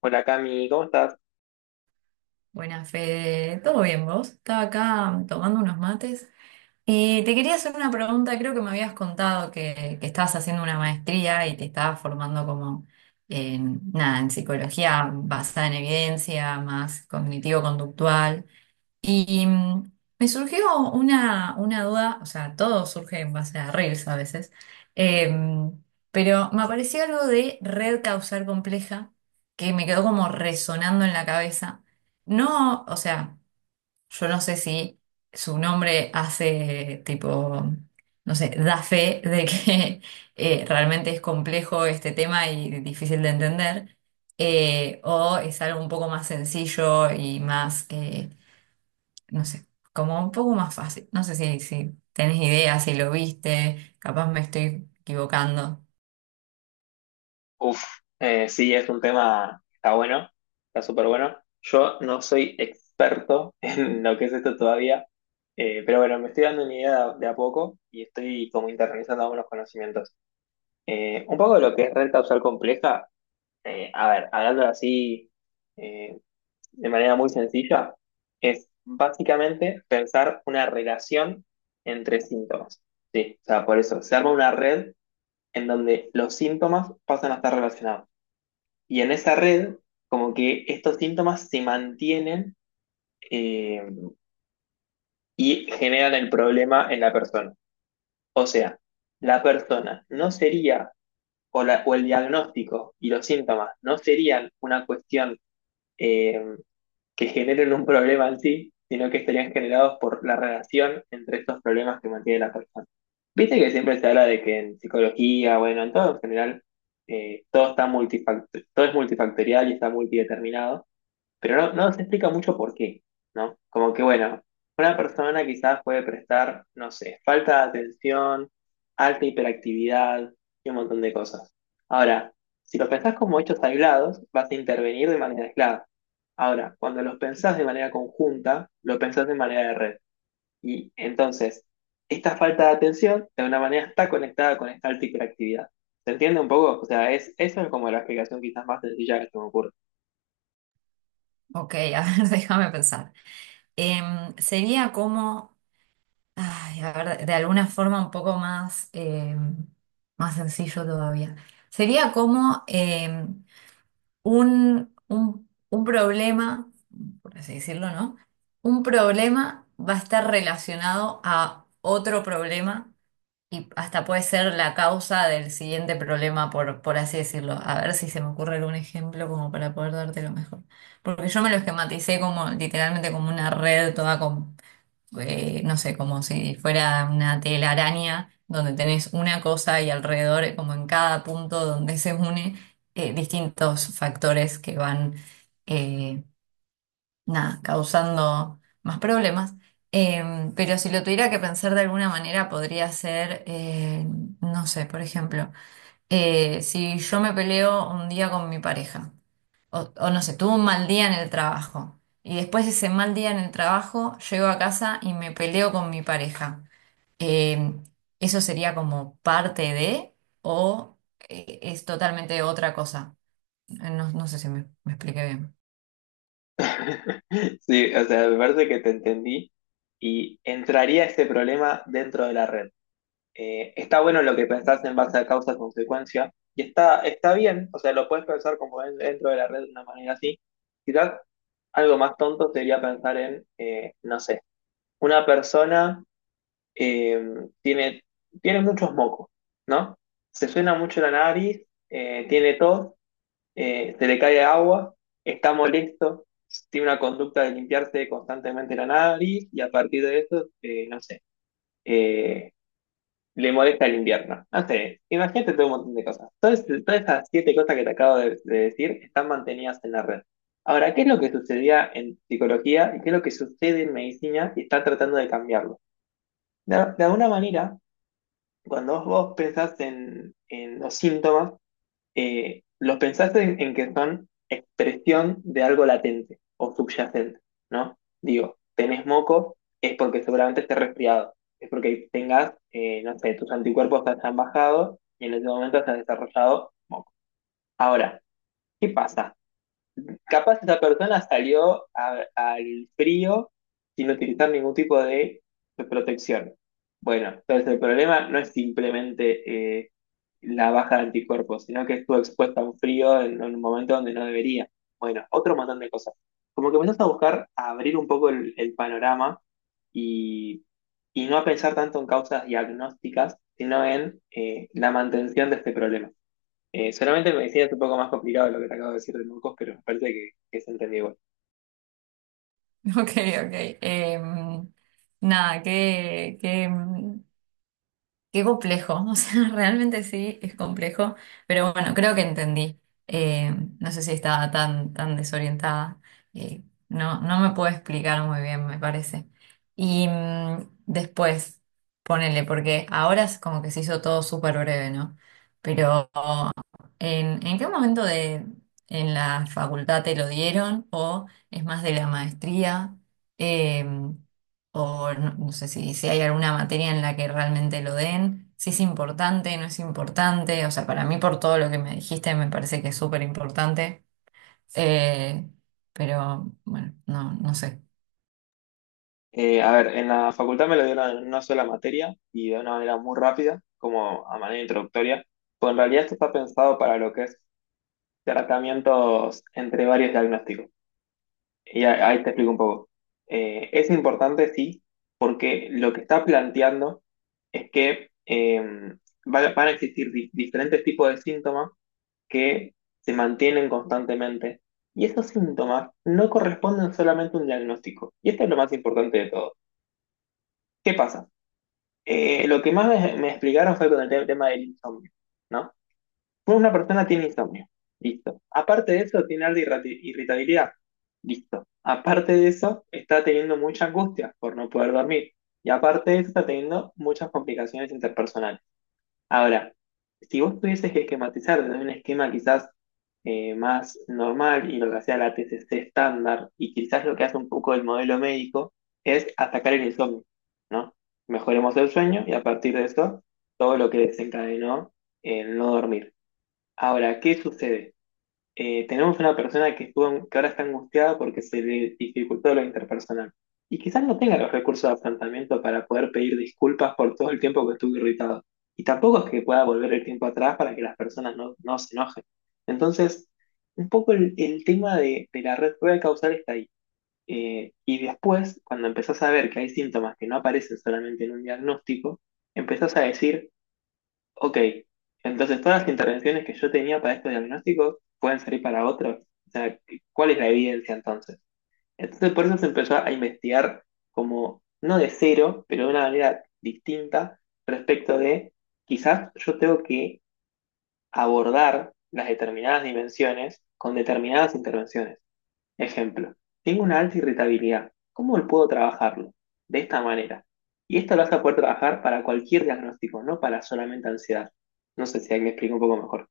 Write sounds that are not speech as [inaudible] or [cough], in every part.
Hola Cami, ¿cómo estás? Buenas, Fede. ¿Todo bien vos? Estaba acá tomando unos mates. Y te quería hacer una pregunta. Creo que me habías contado que estabas haciendo una maestría y te estabas formando como en, nada, en psicología basada en evidencia, más cognitivo-conductual. Y me surgió una duda, o sea, todo surge en base a reels a veces, em, pero me apareció algo de red causal compleja que me quedó como resonando en la cabeza. No, o sea, yo no sé si su nombre hace tipo, no sé, da fe de que [laughs] realmente es complejo este tema y difícil de entender, o es algo un poco más sencillo y más... no sé, como un poco más fácil. No sé si tenés idea, si lo viste, capaz me estoy equivocando. Uf, sí, es un tema, está bueno, está súper bueno. Yo no soy experto [laughs] en lo que es esto todavía, pero bueno, me estoy dando una idea de a poco y estoy como internalizando algunos conocimientos. Un poco de lo que es red causal compleja, a ver, hablando así eh, de manera muy sencilla, es básicamente pensar una relación entre síntomas. Sí, o sea, por eso se arma una red en donde los síntomas pasan a estar relacionados. Y en esa red, como que estos síntomas se mantienen eh, y generan el problema en la persona. O sea, la persona no sería, o, o el diagnóstico y los síntomas no serían una cuestión eh, que generen un problema en sí, sino que estarían generados por la relación entre estos problemas que mantiene la persona. Viste que siempre se habla de que en psicología, bueno, en todo en general, todo, está todo es multifactorial y está multideterminado pero no se explica mucho por qué, ¿no? Como que, bueno, una persona quizás puede prestar, no sé, falta de atención, alta hiperactividad y un montón de cosas. Ahora, si los pensás como hechos aislados, vas a intervenir de manera aislada. Ahora, cuando los pensás de manera conjunta, lo pensás de manera de red. Y entonces, esta falta de atención de una manera está conectada con esta alta hiperactividad. ¿Se entiende un poco? O sea, es, eso es como la explicación quizás más sencilla que se me ocurre. Ok, [laughs] a ver, déjame pensar. Sería como, ay, a ver, de alguna forma un poco más, más sencillo todavía. Sería como un problema, por así decirlo, ¿no? Un problema va a estar relacionado a otro problema. Y hasta puede ser la causa del siguiente problema, por así decirlo. A ver si se me ocurre algún ejemplo como para poder dártelo mejor. Porque yo me lo esquematicé como literalmente como una red toda con, no sé, como si fuera una telaraña donde tenés una cosa y alrededor, como en cada punto donde se une, distintos factores que van, eh, nada, causando más problemas. Pero si lo tuviera que pensar de alguna manera, podría ser, no sé, por ejemplo, si yo me peleo un día con mi pareja, o, o no sé, tuve un mal día en el trabajo, y después de ese mal día en el trabajo, llego a casa y me peleo con mi pareja. Em, ¿Eso sería como parte de, o es totalmente otra cosa? No, no sé si me expliqué bien. [laughs] Sí, o sea, me parece que te entendí y entraría este problema dentro de la red. Está bueno lo que pensás en base a causa-consecuencia y está, está bien, o sea, lo puedes pensar como dentro de la red de una manera así. Quizás algo más tonto sería pensar en, no sé, una persona eh, tiene, tiene muchos mocos, ¿no? Se suena mucho la nariz, tiene tos, se le cae agua, está molesto, tiene una conducta de limpiarse constantemente la nariz y a partir de eso, no sé, eh, le molesta el invierno. No sé, imagínate todo un montón de cosas. Todas, todas esas 7 cosas que te acabo de decir están mantenidas en la red. Ahora, ¿qué es lo que sucedía en psicología y qué es lo que sucede en medicina y está tratando de cambiarlo? De alguna manera, cuando vos pensás en los síntomas, los pensás en que son expresión de algo latente o subyacente, ¿no? Digo, tenés moco, es porque seguramente estés resfriado, es porque tengas, no sé, tus anticuerpos se han bajado y en ese momento se ha desarrollado moco. Ahora, ¿qué pasa? Capaz esa persona salió al frío sin utilizar ningún tipo de protección. Bueno, entonces el problema no es simplemente la baja de anticuerpos, sino que estuvo expuesta a un frío en un momento donde no debería. Bueno, otro montón de cosas. Como que empezás a buscar a abrir un poco el panorama y, y no a pensar tanto en causas diagnósticas, sino en la mantención de este problema. Solamente el medicina es un poco más complicado lo que te acabo de decir de mocos, pero me parece que se entendió igual. [laughs] Ok, ok. Nada, qué complejo. [laughs] O sea, realmente sí, es complejo. Pero bueno, creo que entendí. No sé si estaba tan desorientada. Eh, no, no me puedo explicar muy bien, me parece. Y después, ponele, porque ahora es como que se hizo todo súper breve, ¿no? Pero ¿en, en qué momento de en la facultad te lo dieron? ¿O es más de la maestría? Em, o no, no sé si hay alguna materia en la que realmente lo den, si es importante, no es importante. O sea, para mí, por todo lo que me dijiste, me parece que es súper importante. Eh, pero bueno, no, no sé. A ver, en la facultad me lo dieron en una sola materia y de una manera muy rápida, como a manera introductoria, pues en realidad esto está pensado para lo que es tratamientos entre varios diagnósticos. Y ahí te explico un poco. Es importante, sí, porque lo que está planteando es que van a existir diferentes tipos de síntomas que se mantienen constantemente. Y esos síntomas no corresponden solamente a un diagnóstico. Y esto es lo más importante de todo. ¿Qué pasa? Lo que más me explicaron fue con el tema del insomnio, ¿no? Una persona tiene insomnio, listo. Aparte de eso, tiene alta irritabilidad, listo. Aparte de eso, está teniendo mucha angustia por no poder dormir. Y aparte de eso, está teniendo muchas complicaciones interpersonales. Ahora, si vos tuvieses que esquematizar desde un esquema quizás más normal y lo que hacía la TCC estándar y quizás lo que hace un poco el modelo médico es atacar el insomnio, ¿no? Mejoremos el sueño y a partir de eso todo lo que desencadenó en no dormir. Ahora, ¿qué sucede? Tenemos una persona que, estuvo, que ahora está angustiada porque se le dificultó lo interpersonal. Y quizás no tenga los recursos de afrontamiento para poder pedir disculpas por todo el tiempo que estuvo irritado. Y tampoco es que pueda volver el tiempo atrás para que las personas no, no se enojen. Entonces, un poco el tema de la red rueda causal está ahí. Y después, cuando empezás a ver que hay síntomas que no aparecen solamente en un diagnóstico, empezás a decir ok, entonces todas las intervenciones que yo tenía para estos diagnósticos pueden salir para otros. O sea, ¿cuál es la evidencia entonces? Entonces por eso se empezó a investigar como, no de cero, pero de una manera distinta respecto de, quizás yo tengo que abordar las determinadas dimensiones con determinadas intervenciones. Ejemplo, tengo una alta irritabilidad. ¿Cómo puedo trabajarlo? De esta manera. Y esto lo vas a poder trabajar para cualquier diagnóstico, no para solamente ansiedad. No sé si ahí me explico un poco mejor.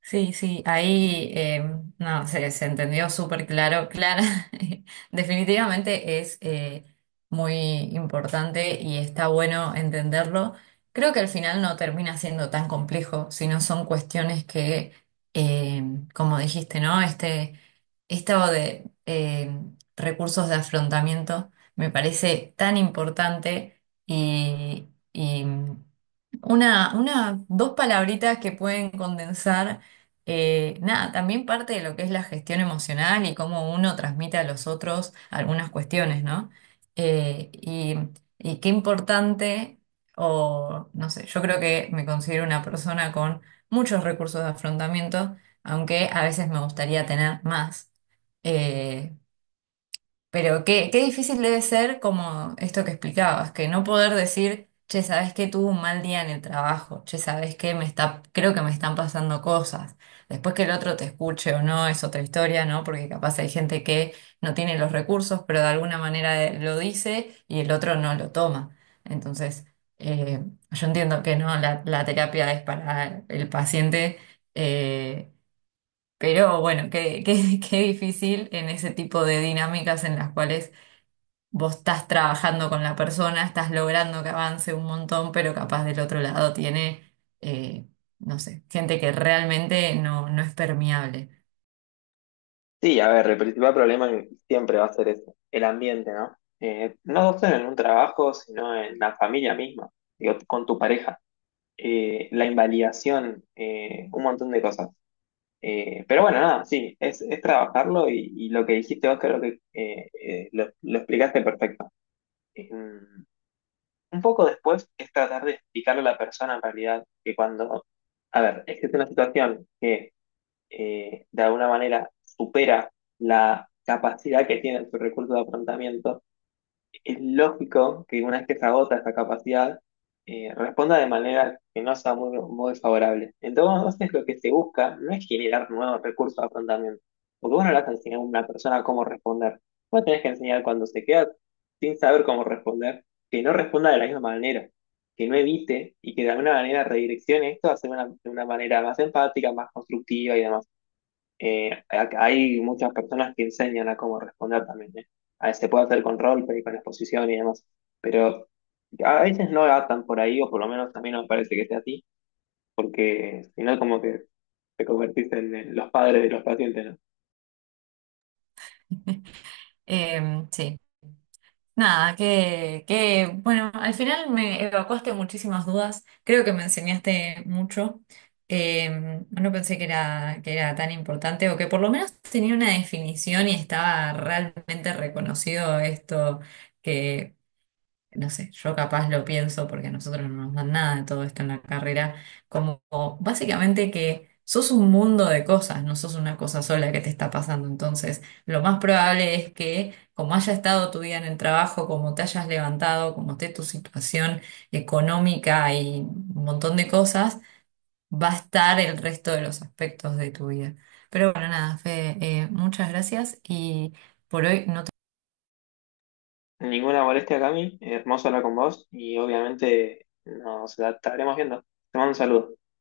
Sí, sí, ahí no, se entendió súper claro, Clara. [laughs] Definitivamente es muy importante y está bueno entenderlo. Creo que al final no termina siendo tan complejo, sino son cuestiones que, eh, como dijiste, ¿no? Este, esto de recursos de afrontamiento me parece tan importante y dos palabritas que pueden condensar, nada, también parte de lo que es la gestión emocional y cómo uno transmite a los otros algunas cuestiones, ¿no? Y, y qué importante, o no sé, yo creo que me considero una persona con muchos recursos de afrontamiento, aunque a veces me gustaría tener más. Eh, pero qué difícil debe ser como esto que explicabas, que no poder decir: "Che, ¿sabes que tuve un mal día en el trabajo? Che, ¿sabes que me está, creo que me están pasando cosas?". Después que el otro te escuche o no, es otra historia, ¿no? Porque capaz hay gente que no tiene los recursos, pero de alguna manera lo dice y el otro no lo toma. Entonces, eh, yo entiendo que no, la terapia es para el paciente. eh, pero bueno, [laughs] qué difícil en ese tipo de dinámicas en las cuales vos estás trabajando con la persona, estás logrando que avance un montón, pero capaz del otro lado tiene, eh, no sé, gente que realmente no, no es permeable. Sí, a ver, el principal problema siempre va a ser ese, el ambiente, ¿no? No solo en un trabajo, sino en la familia misma, digo, con tu pareja. La invalidación, un montón de cosas. Pero bueno, nada, sí, es trabajarlo y lo que dijiste vos creo que lo explicaste perfecto. Eh, un poco después es tratar de explicarle a la persona en realidad que cuando, a ver, existe una situación que de alguna manera supera la capacidad que tiene su recurso de afrontamiento, es lógico que una vez que se agota esa capacidad, responda de manera que no sea muy, muy favorable. Entonces, lo que se busca no es generar nuevos recursos de afrontamiento, porque vos no le vas a enseñar a una persona cómo responder. Vos tenés que enseñar cuando se queda sin saber cómo responder, que no responda de la misma manera, que no evite y que de alguna manera redireccione esto a ser una, de una manera más empática, más constructiva y demás. Hay muchas personas que enseñan a cómo responder también, ¿eh? A- Se puede hacer con roleplay, con exposición y demás, pero a veces no atan por ahí, o por lo menos a mí no me parece que sea así, porque si no, como que te convertís en los padres de los pacientes, ¿no? [laughs] Sí. Nada, bueno, al final me evacuaste muchísimas dudas, creo que me enseñaste mucho. No pensé que era tan importante o que por lo menos tenía una definición y estaba realmente reconocido esto. No sé, yo capaz lo pienso porque a nosotros no nos dan nada de todo esto en la carrera, como básicamente que sos un mundo de cosas, no sos una cosa sola que te está pasando. Entonces, lo más probable es que como haya estado tu día en el trabajo, como te hayas levantado, como esté tu situación económica y un montón de cosas, va a estar el resto de los aspectos de tu vida. Pero bueno, nada, Fede, muchas gracias y por hoy no Ninguna molestia, Cami, hermoso hablar con vos y obviamente nos estaremos viendo. Te mando un saludo.